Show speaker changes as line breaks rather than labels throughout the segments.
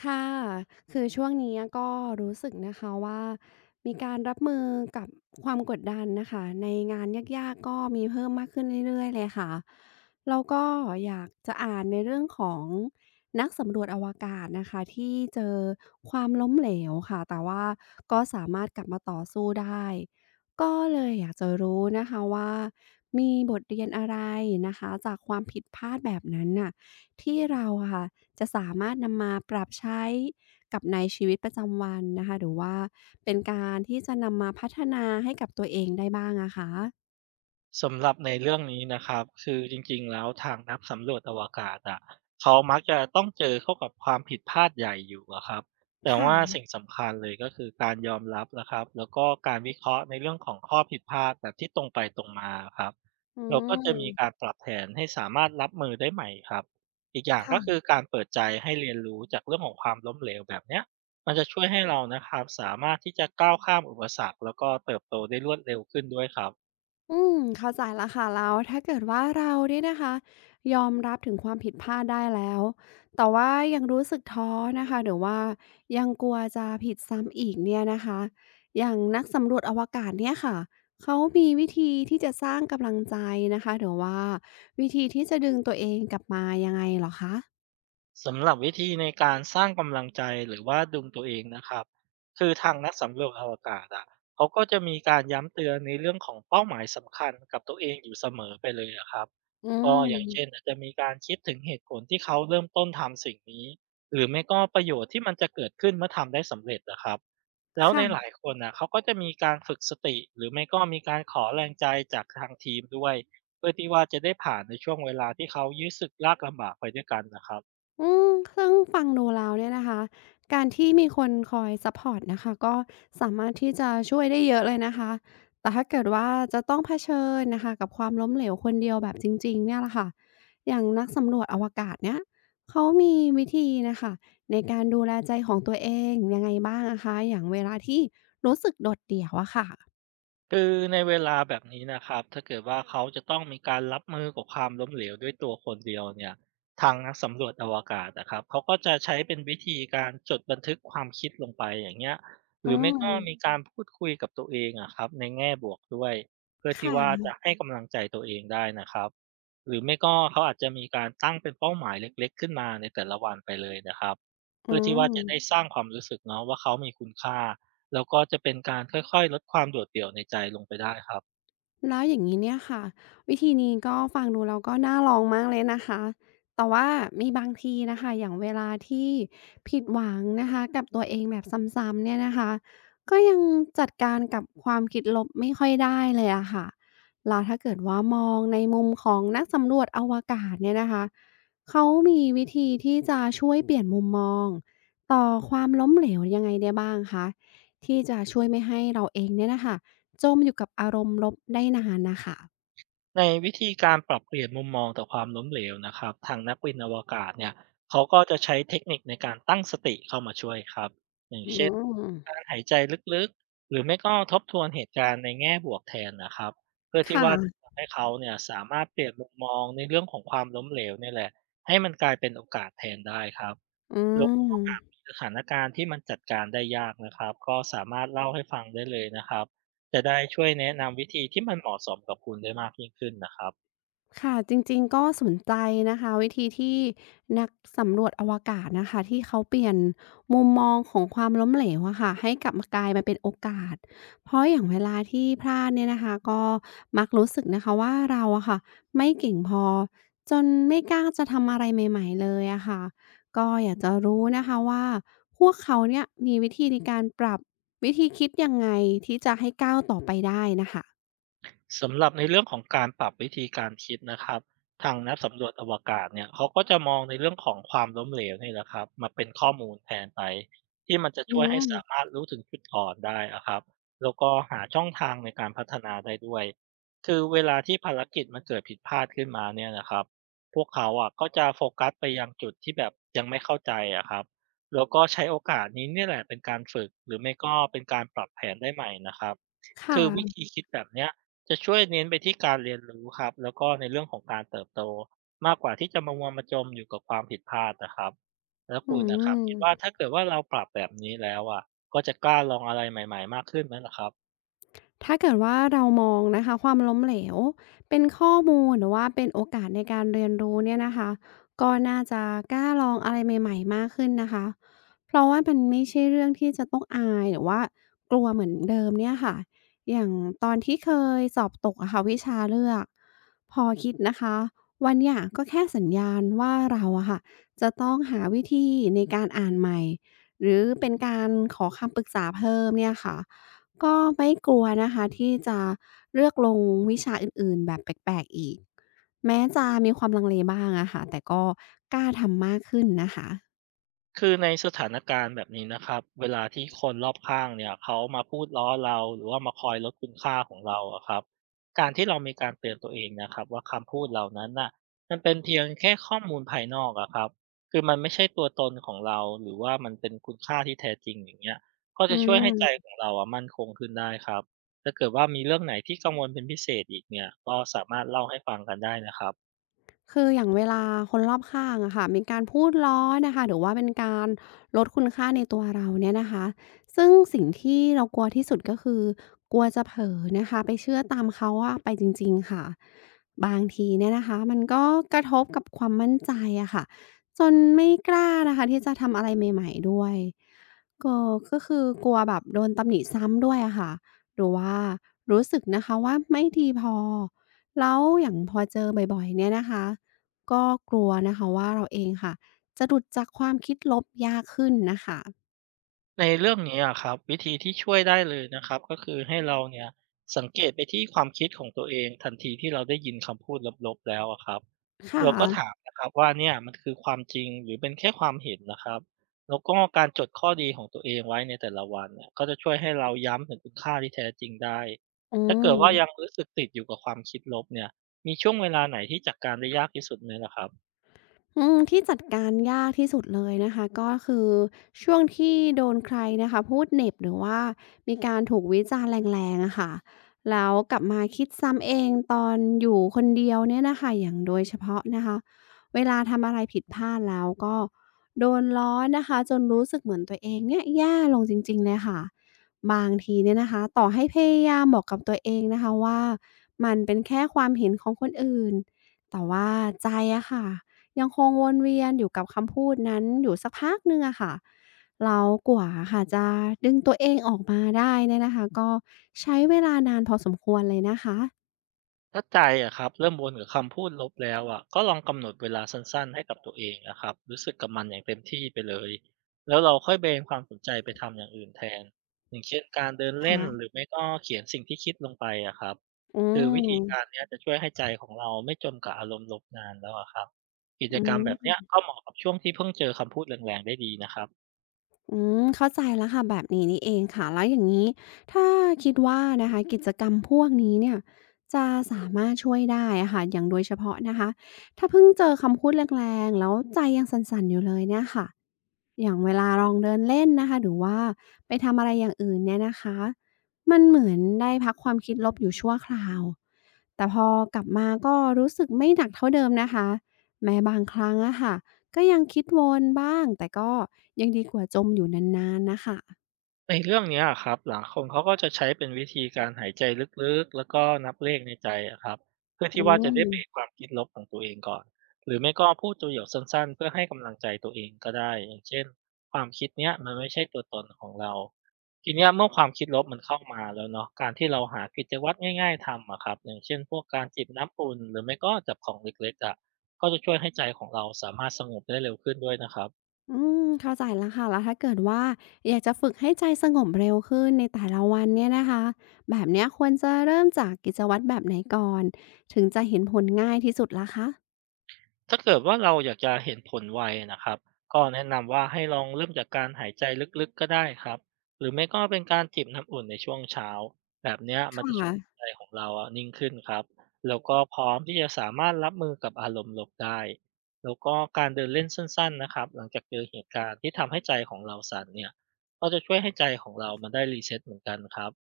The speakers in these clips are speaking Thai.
ค่ะ คือช่วงนี้ก็รู้สึกนะคะว่ามีการรับมือกับความกดดันน่ะค่ะในงานยากๆก็มีเพิ่มมากขึ้นเรื่อยๆเลยค่ะแล้วก็อยากจะอ่านในเรื่องของนักสำรวจอวกาศนะคะที่เจอความล้มเหลวค่ะ แต่ว่าก็สามารถกลับมาต่อสู้ได้ ก็เลยอยากจะรู้นะคะว่ามีบทเรียนอะไรนะคะจากความผิดพลาดแบบนั้นน่ะที่เราอะค่ะ จะสามารถนำมาปรับใช้กับในชีวิตประจำวันนะคะหรือว่าเป็นการที่จะนำมาพัฒนาให้กับตัวเองได้บ้างอะคะ
สำหรับในเรื่องนี้นะครับคือจริงๆแล้วทางนักสำรวจอวกาศอะเขามักจะต้องเจอเข้ากับความผิดพลาดใหญ่อยู่อะครับแต่ว่า
ค่ะ
สิ่งสำคัญเลยก็คือการยอมรับนะครับแล้วก็การวิเคราะห์ในเรื่องของข้อผิดพลาดแบบที่ตรงไปตรงมาครับ
อื
เราก็จะมีการ
ม
ปรับแผนให้สามารถรับมือได้ใหม่ครับอีกอย่างก็คือ
ค่ะ
การเปิดใจให้เรียนรู้จากเรื่องของความล้มเหลวแบบเนี้ยมันจะช่วยให้เรานะครับสามารถที่จะก้าวข้ามอุปสรรคแล้วก็เติบโตได้รวดเร็วขึ้นด้วยครับ
อืมเข้าใจแล้วค่ะแล้วถ้าเกิดว่าเราเนี่ยนะคะยอมรับถึงความผิดพลาดได้แล้วแต่ว่ายังรู้สึกท้อนะคะหรือว่ายังกลัวจะผิดซ้ำอีกเนี่ยนะคะอย่างนักสำรวจอวกาศเนี่ยค่ะเขามีวิธีที่จะสร้างกำลังใจนะคะหรือว่าวิธีที่จะดึงตัวเองกลับมายังไงเหรอคะ
สำหรับวิธีในการสร้างกำลังใจหรือว่าดึงตัวเองนะครับคือทางนักสำรวจอวกาศอ่ะเขาก็จะมีการย้ำเตือนในเรื่องของเป้าหมายสำคัญกับตัวเองอยู่เสมอไปเลยอะครับ
อื
ก็อย่างเช่น
ม
อาจจะมีการคิดถึงเหตุผลที่เขาเริ่มต้นทำสิ่งนี้หรือไม่ก็ประโยชน์ที่มันจะเกิดขึ้นเมื่อทำได้สำเร็จนะครับแล้วในห
ค่ะ
ลายคนนะเขาก็จะมีการฝึกสติหรือไม่ก็มีการขอแรงใจจากทางทีมด้วยเพื่อที่ว่าจะได้ผ่านในช่วงเวลาที่เขายื้สึกลากลำบากไปด้วยกันนะครับ
อืมซึ่งฟังดูแล้วเนี่ยนะคะการที่มีคนคอยซัปพอร์ตนะคะก็สามารถที่จะช่วยได้เยอะเลยนะคะ แต่ถ้าเกิดว่าจะต้องเผชิญนะคะกับความล้มเหลวคนเดียวแบบจริงๆเนี่ยล่ะค่ะ อย่างนักสำรวจอวกาศเนี่ยเขามีวิธีนะคะในการดูแลใจของตัวเองยังไงบ้างนะคะ อย่างเวลาที่รู้สึกโดดเดี่ยวอะค่ะ
คือในเวลาแบบนี้นะครับถ้าเกิดว่าเขาจะต้องมีการรับมือกับความล้มเหลวด้วยตัวคนเดียวเนี่ยทางนักสำรวจอวกาศนะครับเขาก็จะใช้เป็นวิธีการจดบันทึกความคิดลงไปอย่างเงี้ยห
อื
รือไม่
ม
ก็มีการพูดคุยกับตัวเองอะครับในแง่บวกด้วยเพื่อที่ว่า
ค่ะ
จะให้กำลังใจตัวเองได้นะครับหรือไม่ก็เขาอาจจะมีการตั้งเป็นเป้าหมายเล็กๆขึ้นมาในแต่ละวันไปเลยนะครับ
อื
เพื่อที่ว่า
ม
จะได้สร้างความรู้สึกเนาะว่าเขามีคุณค่า แล้วก็จะเป็นการค่อยๆลดความโดดเดี่ยวในใจลงไปได้ครับ
แล้วอย่างนี้เนี่ยค่ะวิธีนี้ก็ฟังดูแล้วก็น่าลองมากเลยนะคะแต่ว่ามีบางทีน่ะคะอย่างเวลาที่ผิดหวังนะคะกับตัวเองแบบซ้ำๆเนี่ยนะคะก็ยังจัดการกับความคิดลบไม่ค่อยได้เลยอะค่ะแล้วถ้าเกิดว่ามองในมุมของนักสำรวจอวกาศเนี่ยนะคะเขามีวิธีที่จะช่วยเปลี่ยนมุมมองต่อความล้มเหลวยังไงได้บ้างคะที่จะช่วยไม่ให้เราเองเนี่ยนะคะ จมอยู่กับอารมณ์ลบได้นานน่ะค่ะ
ในวิธีการปรับเปลี่ยนมุมมองต่อความล้มเหลวนะครับทางนักบินอวกาศเนี่ยเขาก็จะใช้เทคนิคในการตั้งสติเข้ามาช่วยครับอย่าง
อื
เช่น
ม
การหายใจลึกๆหรือไม่ก็ทบทวนเหตุการณ์ในแง่บวกแทนนะครับเพื่อที่
ค่ะ
ว่าจะทำให้เขาเนี่ยสามารถเปลี่ยนมุมมองในเรื่องของความล้มเหลวเนี่ยแหละให้มันกลายเป็นโอกาสแทนได้ครับ
อื
แล้วก็หาก
ม
มีสถานการณ์ที่มันจัดการได้ยากนะครับก็สามารถเล่าให้ฟังได้เลยนะครับจะได้ช่วยแนะนำวิธีที่มันเหมาะสมกับคุณได้มากยิ่งขึ้นนะครับ
ค่ะจริงๆก็สนใจนะคะวิธีที่นักสำรวจอวกาศนะคะที่เขาเปลี่ยนมุมมองของความล้มเหลวอะค่ะให้กลับมากลายมาเป็นโอกาสเพราะอย่างเวลาที่พลาดเนี่ยนะคะก็มักรู้สึกนะคะว่าเราอะค่ะไม่เก่งพอจนไม่กล้าจะทำอะไรใหม่ๆเลยอะค่ะก็อยากจะรู้นะคะว่าพวกเขาเนี่ยมีวิธีในการปรับวิธีคิดยังไงที่จะให้ก้าวต่อไปได้น่ะค่ะ
สำหรับในเรื่องของการปรับวิธีการคิดนะครับทางนักสำรวจอวกาศเนี่ยเขาก็จะมองในเรื่องของความล้มเหลวนี่แหละครับมาเป็นข้อมูลแทนไปที่มันจะ
อื
ช่วยให้
ม
สามารถรู้ถึงจุดอ่อนได้อะครับแล้วก็หาช่องทางในการพัฒนาได้ด้วยคือเวลาที่ภารกิจมันเกิดผิดพลาดขึ้นมาเนี่ยนะครับพวกเขาอ่ะก็จะโฟกัสไปยังจุดที่แบบยังไม่เข้าใจอะครับแล้วก็ใช้โอกาสนี้เนี่ยแหละเป็นการฝึกหรือไม่ก็เป็นการปรับแผนได้ใหม่นะครับ
ค
คือวิ
่ะ
ธีคิดแบบเนี้ย จะช่วยเน้นไปที่การเรียนรู้ครับแล้วก็ในเรื่องของการเติบโตมากกว่าที่จะมามัวมาจมอยู่กับความผิดพลาดนะครับแล้ว
อื
คุณนะครับ
ม
คิดว่าถ้าเกิดว่าเราปรับแบบนี้แล้วอ่ะก็จะกล้าลองอะไรใหม่ๆมากขึ้นไหมล่ะครับ
ถ้าเกิดว่าเรามองนะคะความล้มเหลวเป็นข้อมูลหรือว่าเป็นโอกาสในการเรียนรู้เนี่ยนะคะก็น่าจะกล้าลองอะไรใหม่ๆมากขึ้นนะคะเพราะว่ามันไม่ใช่เรื่องที่จะต้องอายหรือว่ากลัวเหมือนเดิมเนี่ยค่ะอย่างตอนที่เคยสอบตกอะค่ะวิชาเลือกพอคิดนะคะวันหยาก็แค่สัญญาณว่าเราอะค่ะจะต้องหาวิธีในการอ่านใหม่หรือเป็นการขอคำปรึกษาเพิ่มเนี่ยค่ะ ก็ไม่กลัวนะคะที่จะเลือกลงวิชาอื่นๆแบบแปลกๆอีกแม้จะมีความลังเลบ้างอะค่ะแต่ก็กล้าทำมากขึ้นนะคะ
คือในสถานการณ์แบบนี้นะครับเวลาที่คนรอบข้างเนี่ยเขามาพูดล้อเราหรือว่ามาคอยลดคุณค่าของเราอะครับการที่เรามีการเตือนตัวเองนะครับว่าคำพูดเหล่านั้นน่ะมันเป็นเพียงแค่ข้อมูลภายนอกอะครับคือมันไม่ใช่ตัวตนของเราหรือว่ามันเป็นคุณค่าที่แท้จริงอย่างเงี้ยก็
อื
จะช่วยให้ใจ
ม
ของเราอะมั่นคงขึ้นได้ครับถ้าเกิดว่ามีเรื่องไหนที่กังวลเป็นพิเศษอีกเนี่ยก็สามารถเล่าให้ฟังกันได้นะครับ
คืออย่างเวลาคนรอบข้างอะค่ะมีการพูดล้อนะคะหรือว่าเป็นการลดคุณค่าในตัวเราเนี่ยนะคะซึ่งสิ่งที่เรากลัวที่สุดก็คือกลัวจะเผลอนะคะไปเชื่อตามเขาอะไปจริงๆค่ะบางทีเนี่ยนะคะมันก็กระทบกับความมั่นใจอะค่ะจนไม่กล้านะคะที่จะทำอะไรใหม่ๆด้วยก็ก็คือกลัวแบบโดนตำหนิซ้ำด้วยอะค่ะหรือว่ารู้สึกนะคะว่าไม่ดีพอ แล้วอย่างพอเจอบ่อยๆเนี่ยนะคะก็กลัวนะคะว่าเราเองค่ะจะหลุดจากความคิดลบยากขึ้นน่ะค่ะ
ในเรื่องนี้อะครับวิธีที่ช่วยได้เลยนะครับก็คือให้เราเนี่ยสังเกตไปที่ความคิดของตัวเองทันทีที่เราได้ยินคำพูดลบๆแล้วอะครับ
ค่
เราก็ถา
ะ
มนะครับว่าเนี่ยมันคือความจริงหรือเป็นแค่ความเห็นนะครับแล้วก็การจดข้อดีของตัวเองไว้ในแต่ละวันเนี่ยก็จะช่วยให้เราย้ำถึงคุณค่าที่แท้จริงได้
อื
ถ้าเกิดว่ายัง
ม
รู้สึกติดอยู่กับความคิดลบเนี่ยมีช่วงเวลาไหนที่จัดการได้ยากที่สุดไหมล่ะครับ
อืมที่จัดการยากที่สุดเลยนะคะก็คือช่วงที่โดนใครนะคะพูดเหน็บหรือว่ามีการถูกวิจารณ์แรงๆอะค่ะแล้วกลับมาคิดซ้ำเองตอนอยู่คนเดียวเนี่ยน่ะค่ะอย่างโดยเฉพาะนะคะเวลาทำอะไรผิดพลาดแล้วก็โดนล้อนะคะจนรู้สึกเหมือนตัวเองเนี่ยแย่ลงจริงๆเลยค่ะบางทีเนี่ยนะคะต่อให้พยายามบอกกับตัวเองนะคะว่ามันเป็นแค่ความเห็นของคนอื่นแต่ว่าใจอะค่ะ ยังคงวนเวียนอยู่กับคำพูดนั้นอยู่สักพักหนึ่งอะค่ะแล้วกว่าค่ะจะดึงตัวเองออกมาได้เนี่ยนะคะก็ใช้เวลานานพอสมควรเลยนะคะ
ถ้าใจอะครับเริ่มวนกับคำพูดลบแล้วอะก็ลองกำหนดเวลาสั้นๆให้กับตัวเองนะครับรู้สึกกับมันอย่างเต็มที่ไปเลยแล้วเราค่อยเบนความสนใจไปทำอย่างอื่นแทนอย่างเช่นการเดิน
ค
เล่นหรือ
่ะ
ไม่ก็เขียนสิ่งที่คิดลงไปอะครับ
อื
คือวิ
ม
ธีการเนี้ยจะช่วยให้ใจของเราไม่จมกับอารมณ์ลบนานแล้วอะครับกิจ
อื
กรรมแบบเนี้
ม
ยก็เหมาะกับช่วงที่เพิ่งเจอคำพูดแรงๆได้ดีนะครับ
อืมเข้าใจแล้วค่ะแบบนี้นี่เองค่ะแล้วอย่างนี้ถ้าคิดว่านะคะกิจกรรมพวกนี้เนี่ยจะสามารถช่วยได้อะค่ะอย่างโดยเฉพาะนะคะถ้าเพิ่งเจอคำพูดแรงๆแล้วใจยังสั่นๆอยู่เลยเนี่ยค่ะ อย่างเวลาลองเดินเล่นนะคะหรือว่าไปทำอะไรอย่างอื่นเนี่ยนะคะมันเหมือนได้พักความคิดลบอยู่ชั่วคราวแต่พอกลับมาก็รู้สึกไม่หนักเท่าเดิมนะคะแม้บางครั้งอะค่ะก็ยังคิดวนบ้างแต่ก็ยังดีกว่าจมอยู่นานๆนะคะ
ในเรื่องเนี้ยอะครับหลายคนเขาก็จะใช้เป็นวิธีการหายใจลึกๆแล้วก็นับเลขในใจอะครับเพื่อ
อื
ที่ว่าจะ
ม
ได้เบรกความคิดลบของตัวเองก่อนหรือไม่ก็พูดประโยคสั้นๆเพื่อให้กำลังใจตัวเองก็ได้อย่างเช่นความคิดเนี้ยมันไม่ใช่ตัวตนของเราทีเนี้ยเมื่อความคิดลบมันเข้ามาแล้วเนาะการที่เราหากิจวัตรง่ายๆทำอะครับอย่างเช่นพวกการจิบน้ำอุ่นหรือไม่ก็จับของเล็กๆอะก็จะช่วยให้ใจของเราสามารถสงบได้เร็วขึ้นด้วยนะครับ
อืมเข้าใจแล้วค่ะแล้วถ้าเกิดว่าอยากจะฝึกให้ใจสงบเร็วขึ้นในแต่ละวันเนี่ยนะคะแบบเนี้ยควรจะเริ่มจากกิจวัตรแบบไหนก่อนถึงจะเห็นผลง่ายที่สุดล่ะคะ
ถ้าเกิดว่าเราอยากจะเห็นผลไวนะครับก็แนะนำว่าให้ลองเริ่มจากการหายใจลึกๆก็ได้ครับหรือไม่ก็เป็นการจิบน้ำอุ่นในช่วงเช้าแบบเนี้ย
ค
มันจะช่
่ะ
วยให้ใจของเราอะนิ่งขึ้นครับแล้วก็พร้อมที่จะสามารถรับมือกับอารมณ์ลบได้แล้วก็การเดินเล่นสั้นๆนะครับหลังจากเจอเหตุการณ์ที่ทำให้ใจของเราสั่นเนี่ยก็จะช่วยให้ใจของเรามันได้รีเซ็ตเหมือนกันครับ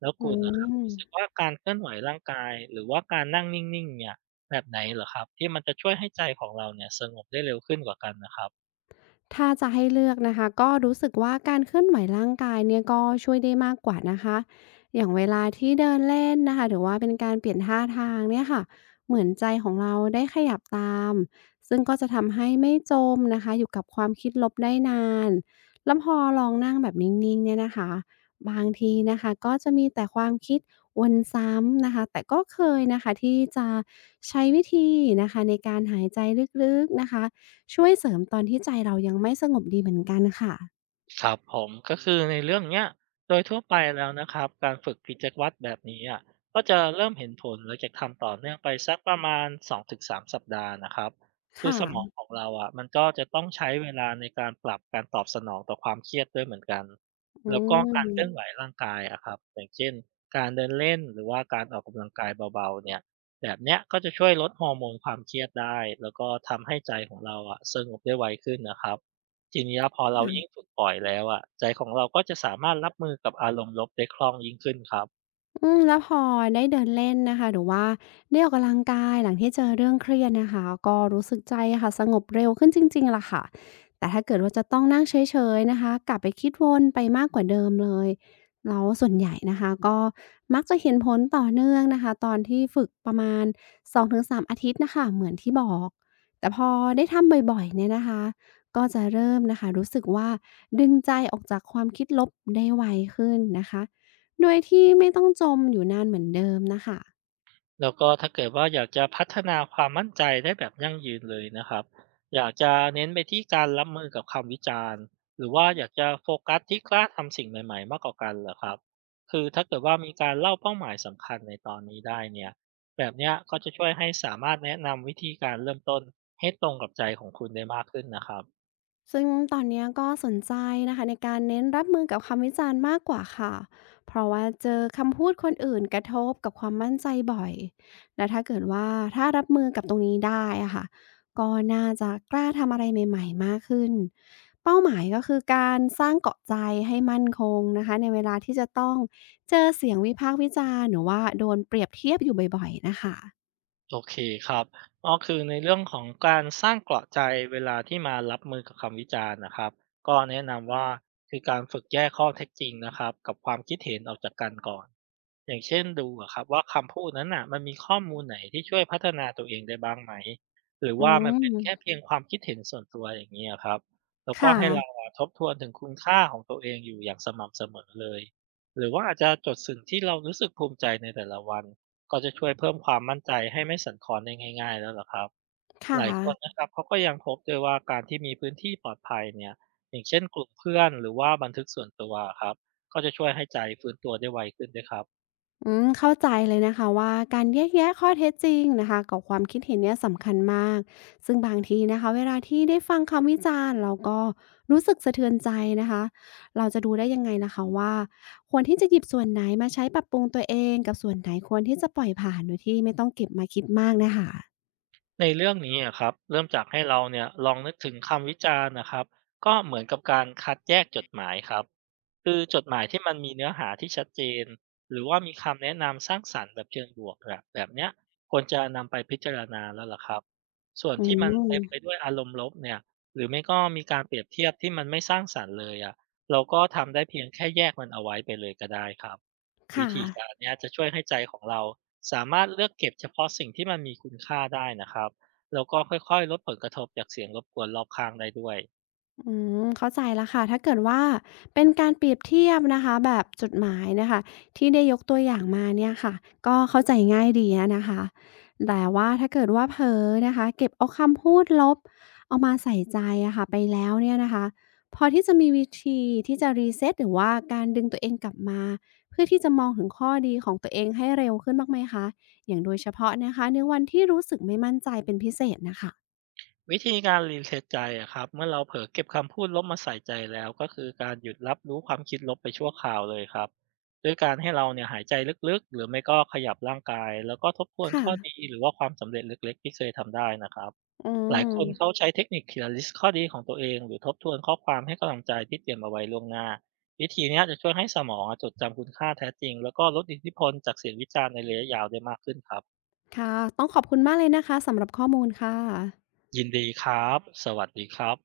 แล้ว
อื
คุณน่ะครับ
ม
รู้สึกว่าการเคลื่อนไหวร่างกายหรือว่าการนั่งนิ่งๆเนี่ยแบบไหนเหรอครับที่มันจะช่วยให้ใจของเราเนี่ยสงบได้เร็วขึ้นกว่ากันน่ะครับ
ถ้าจะให้เลือกนะคะ ก็รู้สึกว่าการเคลื่อนไหวร่างกายเนี่ยก็ช่วยได้มากกว่านะคะ อย่างเวลาที่เดินเล่นนะคะหรือว่าเป็นการเปลี่ยนท่าทางเนี่ยค่ะ เหมือนใจของเราได้ขยับตาม ซึ่งก็จะทำให้ไม่จมนะคะ อยู่กับความคิดลบได้นานแล้วพอลองนั่งแบบนิ่งๆเนี่ยนะคะบางทีนะคะก็จะมีแต่ความคิดวนซ้ำนะคะ แต่ก็เคยนะคะที่จะใช้วิธีนะคะในการหายใจลึกๆนะคะ ช่วยเสริมตอนที่ใจเรายังไม่สงบดีเหมือนกันค่ะ
ครับผมก็คือในเรื่องเนี้ยโดยทั่วไปแล้วนะครับการฝึกกิจวัตรแบบนี้อ่ะก็จะเริ่มเห็นผลหลังจากทำต่อเนื่องไปสักประมาณ2-3สามสัปดาห์นะครับคือ
ค่ะ
สมองของเราอ่ะมันก็จะต้องใช้เวลาในการปรับการตอบสนองต่อความเครียดด้วยเหมือนกัน
อื
แล้วก็การเคลื่อนไหว
ม
ร่างกายอะครับอย่างเช่นการเดินเล่นหรือว่าการออกกำลังกายเบาๆเนี่ยแบบเนี้ยก็จะช่วยลดฮอร์โมนความเครียดได้แล้วก็ทำให้ใจของเราอ่ะสงบได้ไวขึ้นนะครับ ทีเนี้ยพอเรายิ่ง
ค่ะ
ฝึกบ่อยแล้วอะใจของเราก็จะสามารถรับมือกับอารมณ์ลบได้คล่องยิ่งขึ้นครับ
อืมแล้วพอได้เดินเล่นนะคะหรือว่าได้ออกกำลังกายหลังที่เจอเรื่องเครียดนะคะก็รู้สึกใจอะค่ะสงบเร็วขึ้นจริงๆล่ะค่ะแต่ถ้าเกิดว่าจะต้องนั่งเฉยๆนะคะกลับไปคิดวนไปมากกว่าเดิมเลยแล้วส่วนใหญ่นะคะก็มักจะเห็นผลต่อเนื่องนะคะตอนที่ฝึกประมาณ2-3องถึงสามอาทิตย์น่ะค่ะเหมือนที่บอกแต่พอได้ทำบ่อยๆเนี่ยนะคะก็จะเริ่มนะคะรู้สึกว่าดึงใจออกจากความคิดลบได้ไวขึ้นนะคะ โดยที่ไม่ต้องจมอยู่นานเหมือนเดิมนะคะ
แล้วก็ถ้าเกิดว่าอยากจะพัฒนาความมั่นใจได้แบบยั่งยืนเลยนะครับอยากจะเน้นไปที่การรับมือกับคำวิจารณ์หรือว่าอยากจะโฟกัสที่กล้าทำสิ่งใหม่ๆมากกว่ากันเหรอครับคือถ้าเกิดว่ามีการเล่าเป้าหมายสำคัญในตอนนี้ได้เนี่ยแบบเนี้ยก็จะช่วยให้สามารถแนะนำวิธีการเริ่มต้นให้ตรงกับใจของคุณได้มากขึ้นนะครับ
ซึ่งตอนเนี้ยก็สนใจนะคะในการเน้นรับมือกับคำวิจารณ์มากกว่าค่ะเพราะว่าเจอคำพูดคนอื่นกระทบกับความมั่นใจบ่อยและถ้าเกิดว่าถ้ารับมือกับตรงนี้ได้อะค่ะก็น่าจะกล้าทำอะไรใหม่ๆมากขึ้น เป้าหมายก็คือการสร้างเกาะใจให้มั่นคงนะคะในเวลาที่จะต้องเจอเสียงวิพากษ์วิจารณ์หรือว่าโดนเปรียบเทียบอยู่บ่อยๆนะคะ
โอเคครับก็คือในเรื่องของการสร้างเกราะใจเวลาที่มารับมือกับคำวิจารณ์นะครับก็แนะนำว่าคือการฝึกแยกข้อเท็จจริงนะครับกับความคิดเห็นออกจากกันก่อนอย่างเช่นดูอะครับว่าคำพูดนั้นน่ะมันมีข้อมูลไหนที่ช่วยพัฒนาตัวเองได้บ้างไหมหรือ
อื
ว่ามันเป็นแค่
ม
เพียงความคิดเห็นส่วนตัวอย่างนี้ยครับแล้วก็
ค่ะ
ให้เราอะทบทวนถึงคุณค่าของตัวเองอยู่อย่างสม่ำเสมอเลยหรือว่าอาจจะจดสิ่งที่เรารู้สึกภูมิใจในแต่ละวัน ก็จะช่วยเพิ่มความมั่นใจให้ไม่สั่นคลอนได้ง่ายๆแล้วเหรอครับห
ค่ะ
ลายคนนะครับเขาก็ยังพบด้วยว่าการที่มีพื้นที่ปลอดภัยเนี่ยอย่างเช่นกลุ่มเพื่อนหรือว่าบันทึกส่วนตัวครับก็จะช่วยให้ใจฟื้นตัวได้ไวขึ้นด้วยครับ
อืมเข้าใจเลยนะคะว่าการแยกแยะข้อเท็จจริงนะคะกับความคิดเห็นเนี่ยสำคัญมากซึ่งบางทีนะคะเวลาที่ได้ฟังคำวิจารณ์เราก็รู้สึกสะเทือนใจนะคะเราจะดูได้ยังไงนะคะว่าควรที่จะหยิบส่วนไหนมาใช้ปรับปรุงตัวเองกับส่วนไหนควรที่จะปล่อยผ่านโดยที่ไม่ต้องเก็บมาคิดมากนะคะ
ในเรื่องนี้อะครับเริ่มจากให้เราเนี่ยลองนึกถึงคำวิจารณ์นะครับก็เหมือนกับการคัดแยกจดหมายครับคือจดหมายที่มันมีเนื้อหาที่ชัดเจนหรือว่ามีคำแนะนำสร้างสรรค์แบบเชิงบวกแบบเนี้ยควรจะนำไปพิจารณาแล้วล่ะครับส่วน
อื
ที่มัน
ม
เต็มไปด้วยอารมณ์ลบเนี่ยหรือไม่ก็มีการเปรียบเทียบที่มันไม่สร้างสรรค์เลยอ่ะเราก็ทำได้เพียงแค่แยกมันเอาไว้ไปเลยก็ได้ครับวิ
ค่ะ
ธีการเนี้ยจะช่วยให้ใจของเรา สามารถเลือกเก็บเฉพาะสิ่งที่มันมีคุณค่าได้นะครับแล้วก็ค่อยๆลดผลกระทบจากเสียงรบกวนรอบข้างได้ด้วย
อืมเข้าใจแล้วค่ะถ้าเกิดว่าเป็นการเปรียบเทียบนะคะแบบจุดหมายนะคะที่ได้ยกตัวอย่างมาเนี่ยค่ะก็เข้าใจง่ายดีอะนะคะแต่ว่าถ้าเกิดว่าเผลอนะคะเก็บเอาคำพูดลบเอามาใส่ใจอะค่ะไปแล้วเนี่ยนะคะพอที่จะมีวิธีที่จะ r e ซ e ตหรือว่าการดึงตัวเองกลับมาเพื่อที่จะมองถึงข้อดีของตัวเองให้เร็วขึ้นบ้างไหมคะอย่างโดยเฉพาะนะคะในวันที่รู้สึกไม่มั่นใจเป็นพิเศษนะคะ
วิธีการรีเซ็ตใจอะครับเมื่อเราเผลอเก็บคำพูดลบมาใส่ใจแล้วก็คือการหยุดรับรู้ความคิดลบไปชั่วคราวเลยครับด้วยการให้เราเนี่ยหายใจลึกๆหรือไม่ก็ขยับร่างกายแล้วก็ทบทวนข้อ
ค่ะ
ดีหรือว่าความสำเร็จเล็กๆที่เคยทำได้นะครับ
อื
หลายคนเขา
ม
ใช้เทคนิคทีละลิสต์ข้อดีของตัวเองหรือทบทวนข้อความให้กำลังใจที่เตรียมเอาไว้ล่วงหน้าวิธีเนี้ยจะช่วยให้สมองอะจดจำคุณค่าแท้จริงแล้วก็ลดอิทธิพลจากเสียงวิจารณ์ในระยะยาวได้มากขึ้นครับ
ค่ะ ต้องขอบคุณมากเลยนะคะสำหรับข้อมูลค่ะ
ยินดีครับสวัสดีครับ